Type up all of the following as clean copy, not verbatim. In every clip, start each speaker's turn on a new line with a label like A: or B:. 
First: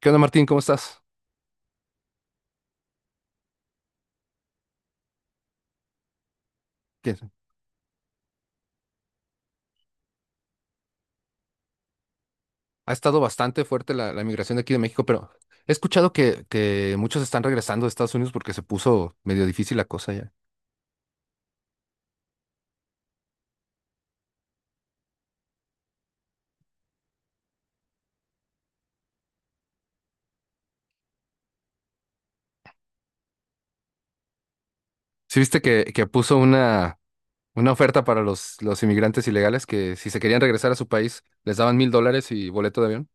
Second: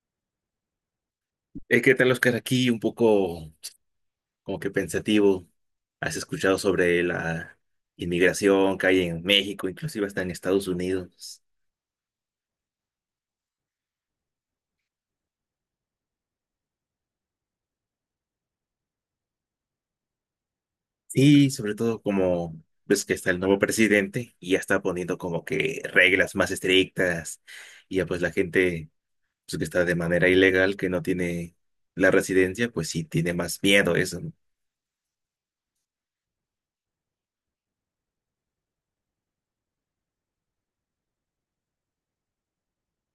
A: ¿Qué onda, Martín? ¿Cómo estás?
B: ¿Qué tal, Oscar? Aquí un poco como que pensativo. ¿Has escuchado sobre
A: ¿Qué-
B: la inmigración que hay en México, inclusive hasta en Estados Unidos?
A: Ha estado bastante fuerte la migración de aquí de México, pero he escuchado que muchos están regresando de Estados Unidos porque se puso medio difícil la cosa ya.
B: Sí, sobre todo como ves que está el nuevo presidente y ya está poniendo como que reglas más estrictas, y ya pues la gente, pues, que está de manera ilegal, que no tiene la residencia, pues sí tiene más miedo a eso, ¿no?
A: ¿Sí viste que puso una oferta para los inmigrantes ilegales que si se querían regresar a su país les daban $1,000 y boleto de avión?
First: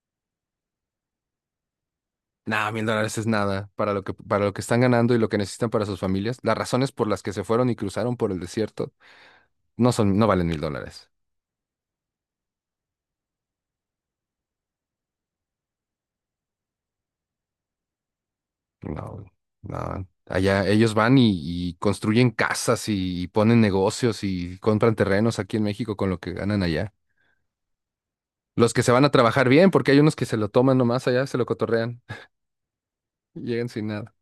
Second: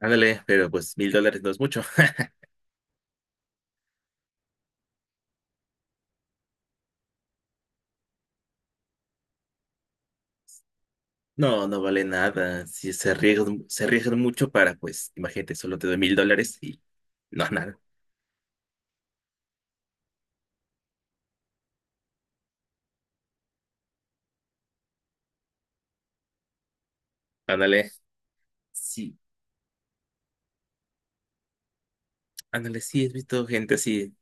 B: Ándale, pero pues $1,000 no es mucho.
A: Nah, $1,000 es nada para lo que están ganando y lo que necesitan para sus familias. Las razones por las que se fueron y cruzaron por el desierto no valen $1,000.
B: No, no vale nada. Si se arriesgan, mucho para, pues, imagínate, solo te doy $1,000 y no, nada.
A: No, no. Allá ellos van y construyen casas y, ponen negocios y compran terrenos aquí en México con lo que ganan allá.
B: Ándale.
A: Los que se van a
B: Sí,
A: trabajar bien, porque hay unos que se lo toman nomás allá, se lo cotorrean,
B: ándale, sí, has
A: y
B: visto
A: llegan
B: gente
A: sin nada.
B: así.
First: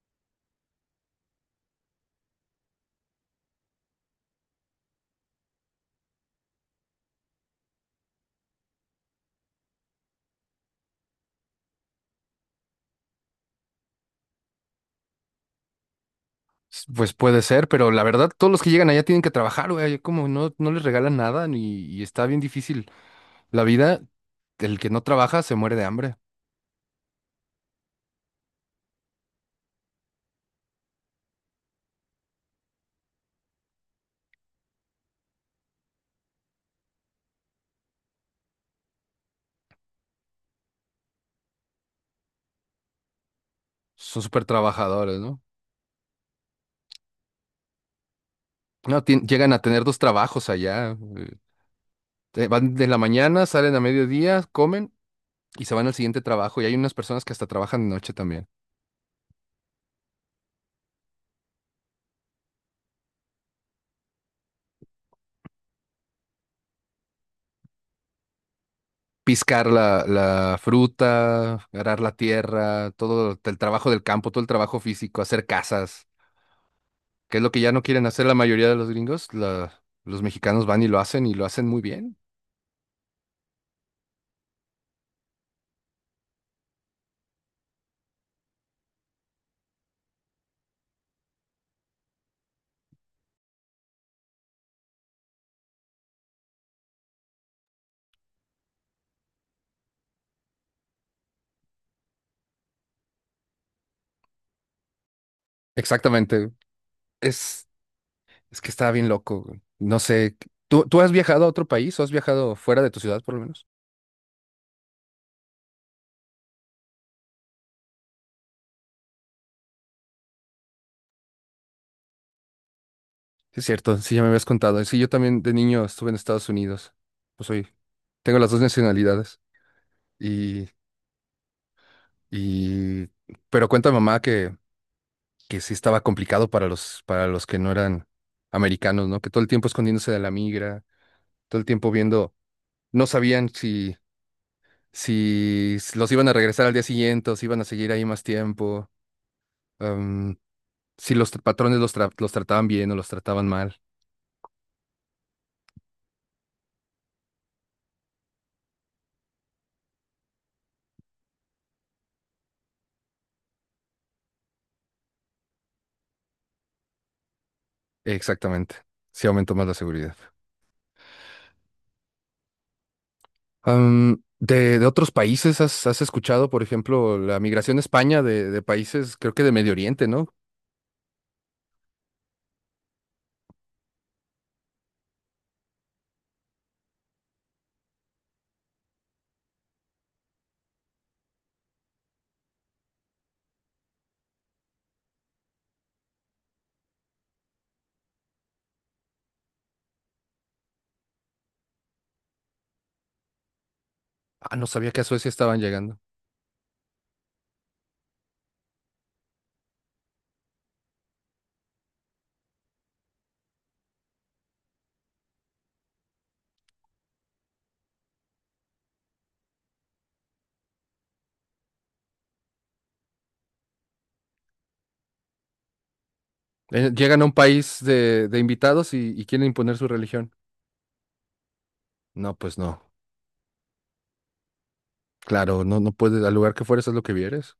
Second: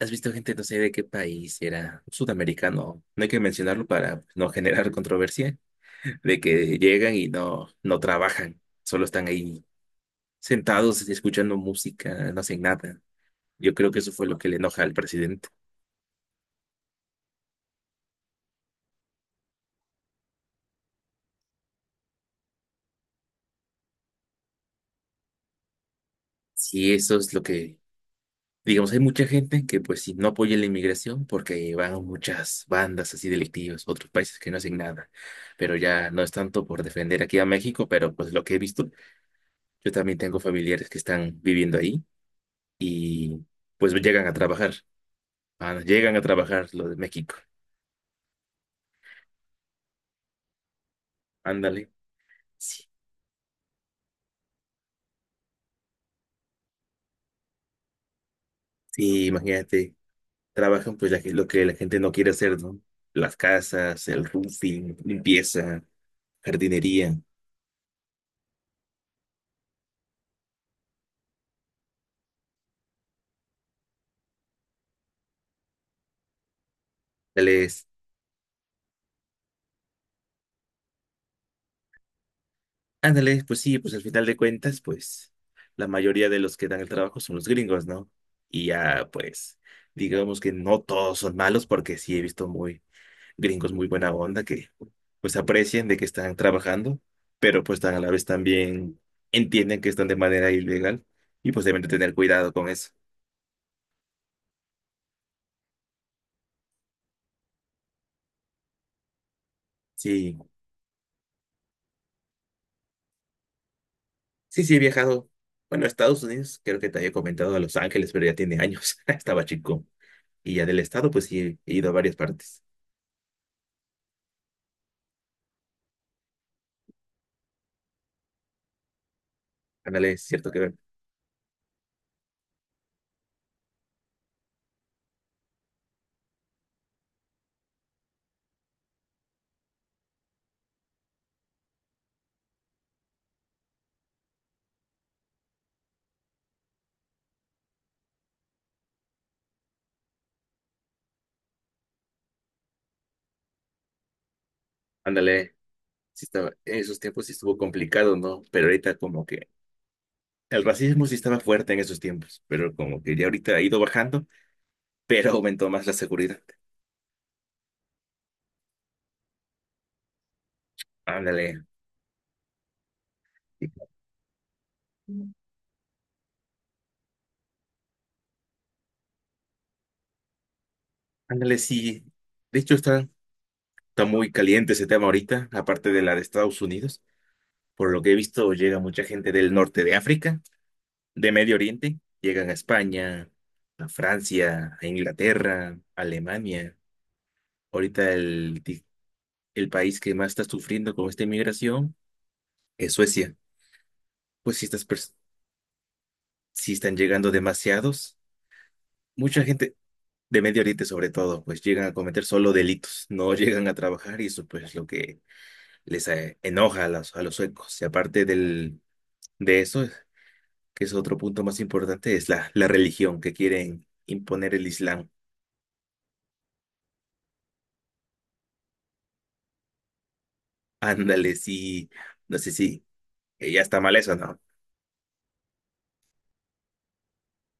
B: Has visto gente, no sé de qué país si era, sudamericano. No hay que mencionarlo para, pues, no generar controversia, de que llegan y no, no trabajan, solo están ahí sentados escuchando música, no hacen nada. Yo creo que eso fue lo que le enoja al presidente.
A: Pues puede ser, pero la verdad, todos los que llegan allá tienen que trabajar, güey. Como no les regalan nada ni, y está bien difícil. La vida, el que no trabaja se muere de hambre.
B: Sí, eso es lo que. Digamos, hay mucha gente que pues sí, no apoya la inmigración porque van muchas bandas así delictivas, otros países que no hacen nada, pero ya no es tanto por defender aquí a México, pero pues lo que he visto, yo también tengo familiares que están viviendo ahí y pues
A: Son
B: llegan a
A: súper
B: trabajar,
A: trabajadores, ¿no?
B: ah, llegan a trabajar lo de México,
A: No, llegan a tener 2 trabajos allá.
B: ándale,
A: Van de
B: sí,
A: la mañana, salen a mediodía, comen y se van al siguiente trabajo. Y hay unas personas que hasta trabajan de noche también.
B: sí, imagínate, trabajan pues lo que la gente no quiere hacer, ¿no? Las casas, el roofing, limpieza, jardinería.
A: Piscar la fruta, arar la tierra, todo el trabajo del campo, todo el trabajo físico, hacer casas, que es lo que ya no quieren hacer la mayoría de los gringos. Los mexicanos van y lo hacen muy bien.
B: Ándale, pues sí, pues al final de cuentas, pues la mayoría de los que dan el trabajo son los gringos, ¿no? Y ya, pues, digamos que no todos son malos, porque sí he visto muy gringos muy buena onda que pues aprecian de que están trabajando, pero pues tan a la vez también entienden que están de manera ilegal y pues deben de tener cuidado con eso.
A: Exactamente. Es, es que estaba bien loco, güey. No sé.
B: Sí,
A: ¿Tú has viajado a otro país o has viajado fuera de tu ciudad, por lo menos?
B: sí, sí, he viajado. Bueno, a Estados Unidos, creo que te había comentado, a Los Ángeles, pero ya tiene años, estaba chico. Y ya del estado, pues sí, he ido a varias partes.
A: Sí, es cierto, sí, ya me habías contado. Sí, yo también de niño estuve en Estados Unidos. Pues soy, Tengo las dos nacionalidades.
B: Ándale, es cierto
A: Y
B: que.
A: Y, pero cuenta mamá que sí estaba complicado para los que no eran americanos, ¿no? Que todo el tiempo escondiéndose de la migra, todo el tiempo viendo, no sabían si los iban a regresar al día siguiente o si iban a seguir ahí más tiempo, am, si los patrones los trataban bien o los trataban mal.
B: Ándale, sí estaba, en esos tiempos sí estuvo complicado, ¿no? Pero ahorita como que el racismo sí estaba fuerte en esos tiempos, pero como que ya ahorita ha ido bajando, pero aumentó más la seguridad.
A: Exactamente. Sí aumentó más la seguridad.
B: Ándale, sí.
A: De otros países, has escuchado, por ejemplo, la migración a España de países, creo que de Medio Oriente, ¿no?
B: Ándale, sí. De hecho, está, muy caliente ese tema ahorita, aparte de la de Estados Unidos. Por lo que he visto, llega mucha gente del norte de África, de Medio Oriente, llegan a España, a Francia, a Inglaterra, a Alemania. Ahorita el país que más está sufriendo con esta inmigración en Suecia,
A: Ah,
B: pues
A: no
B: si estas
A: sabía que a
B: pers-
A: Suecia estaban llegando.
B: sí están llegando demasiados, mucha gente de Medio Oriente sobre todo, pues llegan a cometer solo delitos, no llegan a trabajar, y eso pues es lo que les enoja a los, suecos. Y aparte de eso, que es otro punto más importante, es la, religión que quieren imponer, el Islam.
A: Llegan a un país de invitados y quieren imponer su religión.
B: Ándale, sí,
A: No,
B: no sé
A: pues no.
B: si ya está mal eso, ¿no?
A: Claro, no puedes, al lugar que fueres, haz lo que vieres.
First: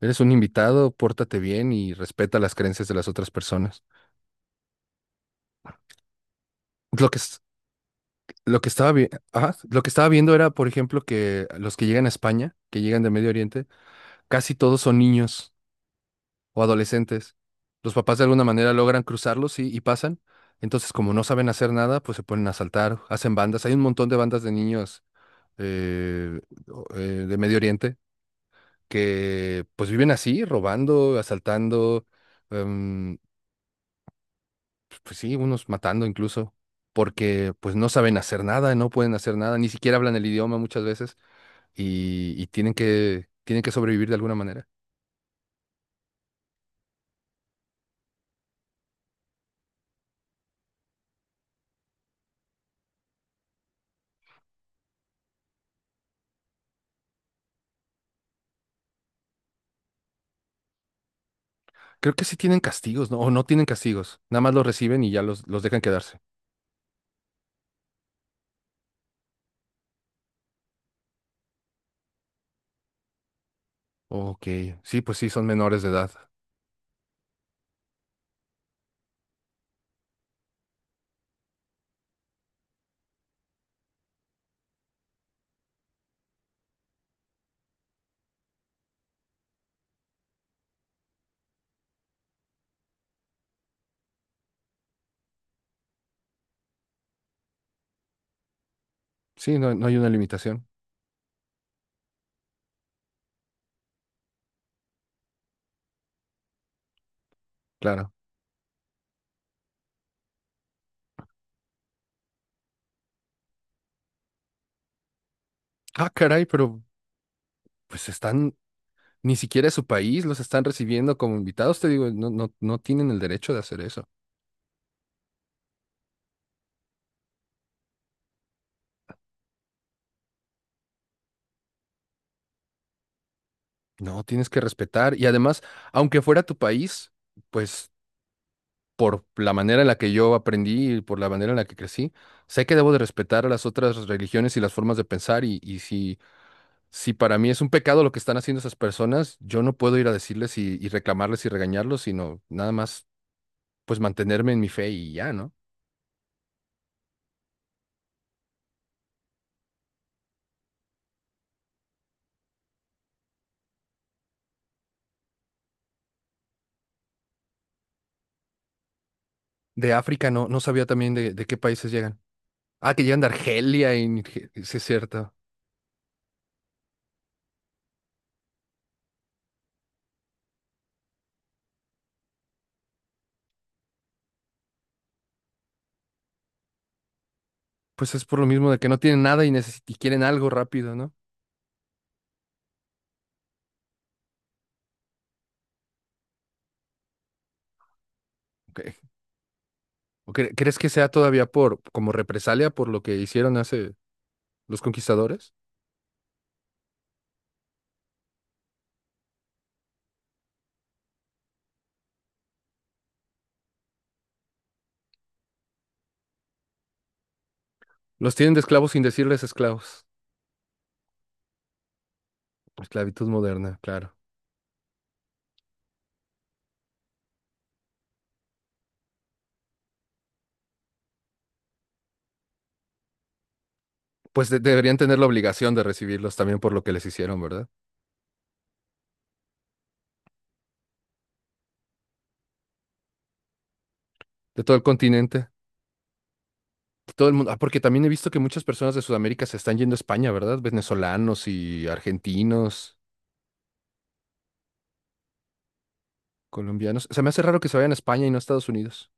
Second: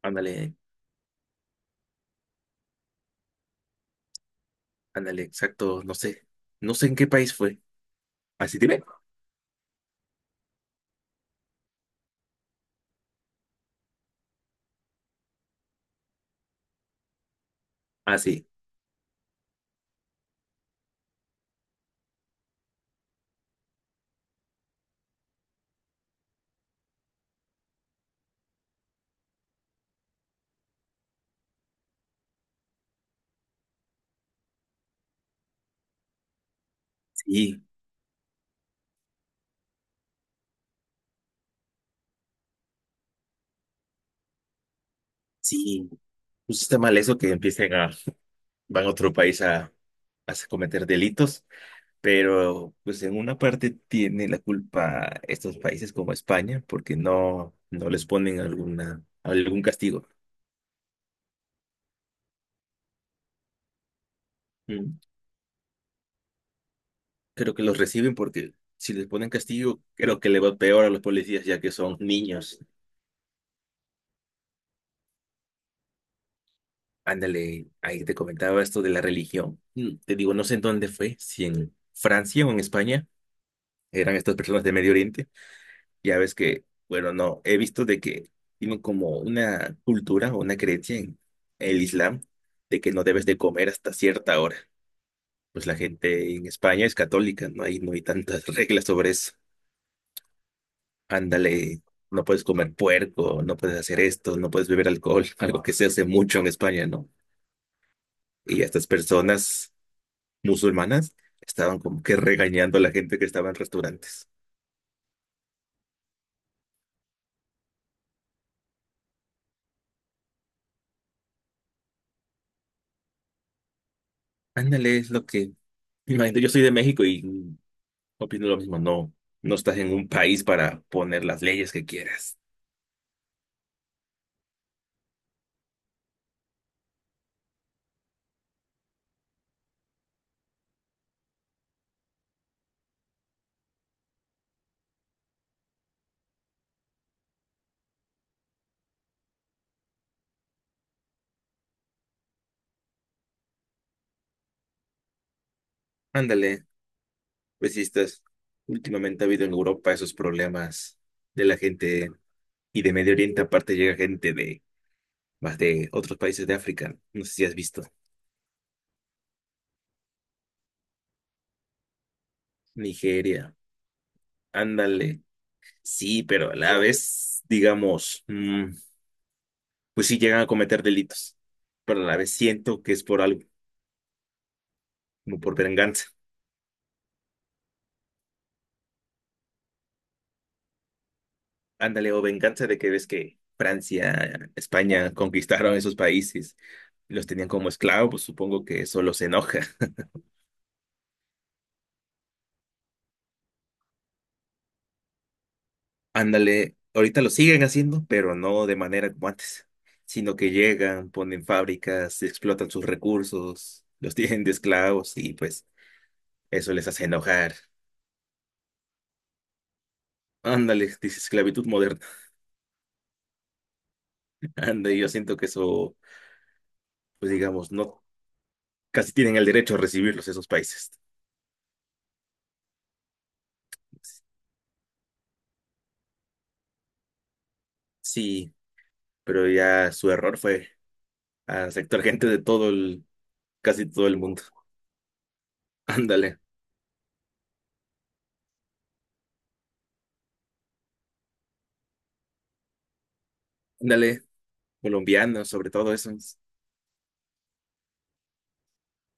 A: Eres un
B: Ándale,
A: invitado, pórtate bien y respeta las creencias de las otras personas.
B: ándale, exacto, no sé, en qué
A: Lo que,
B: país
A: es-
B: fue. Así dime.
A: lo que estaba viendo era, por ejemplo, que los que llegan a España, que llegan de Medio Oriente, casi todos son niños. O adolescentes. Los papás
B: Ah,
A: de alguna
B: sí,
A: manera logran cruzarlos y pasan. Entonces, como no saben hacer nada, pues se ponen a asaltar, hacen bandas. Hay un montón de bandas de niños eh, o- eh, de Medio Oriente que pues viven así, robando, asaltando, em, pues sí, unos matando incluso, porque
B: sí,
A: pues no saben hacer nada, no pueden hacer nada, ni siquiera hablan el idioma muchas veces y, tienen que sobrevivir de alguna manera.
B: sí. Pues está mal eso que empiecen a, van a otro país a, cometer delitos, pero pues en una parte tiene la culpa estos países como España, porque no, no les ponen algún castigo.
A: Creo que sí tienen castigos, ¿no? O no tienen castigos. Nada más los
B: Mm.
A: reciben y ya los dejan quedarse.
B: Creo que los reciben porque si les ponen castigo, creo que le va peor a los policías ya que son niños.
A: Ok, sí, pues sí, son menores de edad.
B: Ándale, ahí te comentaba esto de la religión. Te digo, no sé en dónde fue, si en Francia o en España, eran estas personas de Medio Oriente. Ya ves que, bueno, no, he visto de que tienen como una cultura o una creencia en el Islam de que no debes de comer hasta cierta hora. Pues la gente en España es católica, no hay, tantas reglas sobre eso.
A: Sí, no, no hay una limitación,
B: Ándale, no puedes comer puerco, no puedes hacer esto, no puedes beber alcohol, algo que se hace mucho en España, ¿no?
A: claro.
B: Y estas personas musulmanas estaban como que regañando a la gente que estaba en restaurantes.
A: Ah, caray, pero pues están, ni siquiera es su país, los están recibiendo como invitados, te digo, no tienen el derecho de hacer eso.
B: Ándale, es lo que. Imagínate, yo soy de México y opino lo mismo, no. No estás en un país para poner las leyes que quieras.
A: No, tienes que respetar. Y además, aunque fuera tu país, pues por la manera en la que yo aprendí y por la manera en la que crecí, sé que debo de respetar a las otras religiones y las formas de pensar. Y si para mí es un pecado lo que están haciendo esas personas, yo no puedo ir a decirles y reclamarles y regañarlos, sino nada más pues mantenerme en mi fe y ya, ¿no?
B: Ándale, pues sí estás. Últimamente ha habido en Europa esos problemas de la gente, y de Medio Oriente, aparte llega gente de más de otros países de África. No sé si has visto.
A: De África no, no sabía también de qué países llegan. Ah, que llegan de
B: Nigeria.
A: Argelia y sí es
B: Ándale.
A: cierto.
B: Sí, pero a la vez, digamos, pues sí llegan a cometer delitos. Pero a la vez siento que es por algo, como por venganza.
A: Pues es por lo mismo de que no tienen nada y, y quieren algo rápido, ¿no?
B: Ándale, o venganza de que ves que Francia, España conquistaron esos países, los tenían como esclavos, pues supongo
A: Ok.
B: que eso los enoja.
A: Crees que sea todavía por como represalia por lo que hicieron hace los conquistadores?
B: Ándale, ahorita lo siguen haciendo, pero no de manera como antes, sino que llegan, ponen fábricas, explotan sus recursos, los tienen de esclavos, y pues eso les hace enojar.
A: Los tienen de esclavos sin decirles esclavos.
B: Ándale, dice esclavitud moderna.
A: Esclavitud moderna, claro.
B: Anda, y yo siento que eso, pues digamos, no, casi tienen el derecho a recibirlos esos países.
A: Pues deberían tener la obligación de recibirlos también por lo que les hicieron, ¿verdad?
B: Sí, pero ya su error fue aceptar gente de todo el, casi todo el mundo.
A: De todo el continente.
B: Ándale,
A: Todo el mundo, ah, porque también he visto que muchas personas de Sudamérica se están yendo a España, ¿verdad? Venezolanos y argentinos,
B: ándale, colombianos, sobre todo esos.
A: colombianos. Se me hace raro que se vayan a España y no a Estados Unidos.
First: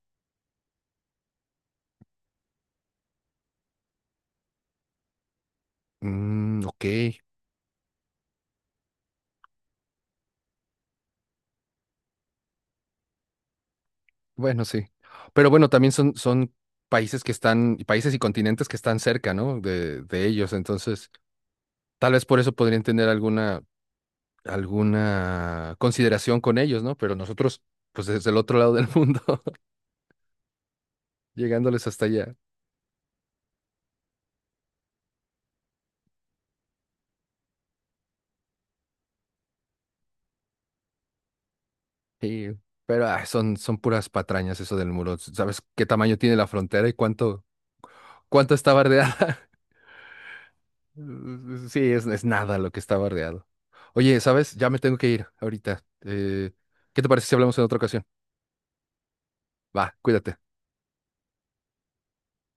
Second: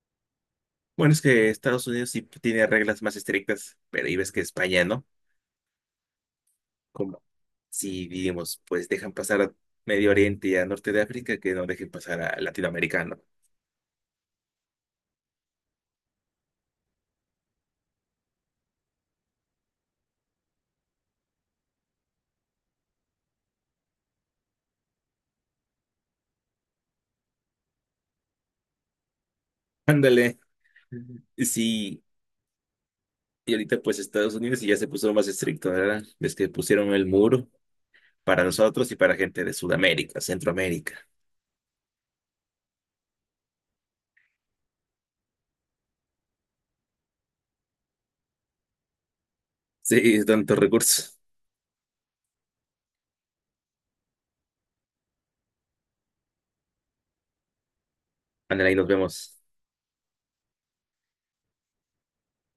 B: Bueno, es que Estados Unidos sí tiene reglas más estrictas, pero ahí ves que España, ¿no?
A: Mm, ok,
B: Como si, digamos, pues dejan pasar a Medio Oriente y a Norte de África, que no dejen pasar a Latinoamericano.
A: bueno, sí. Pero bueno, también son países que están, países y continentes que están cerca, ¿no? De ellos. Entonces, tal vez por eso podrían tener alguna consideración con ellos, ¿no? Pero nosotros, pues desde el otro lado del mundo,
B: Ándale. Ujú.
A: llegándoles
B: Sí,
A: hasta allá.
B: y ahorita pues Estados Unidos sí ya se puso más estricto, ¿verdad? Ves que pusieron el muro para nosotros y para gente de Sudamérica, Centroamérica.
A: Sí, pero ah, son puras patrañas eso del muro. ¿Sabes qué tamaño tiene la frontera y cuánto está bardeada?
B: Sí, tantos recursos.
A: Mm, sí, es nada lo que está bardeado. Oye, ¿sabes? Ya me tengo que ir ahorita. ¿Qué te parece si hablamos en otra ocasión?
B: Ándale, ahí nos vemos.
A: Va, cuídate.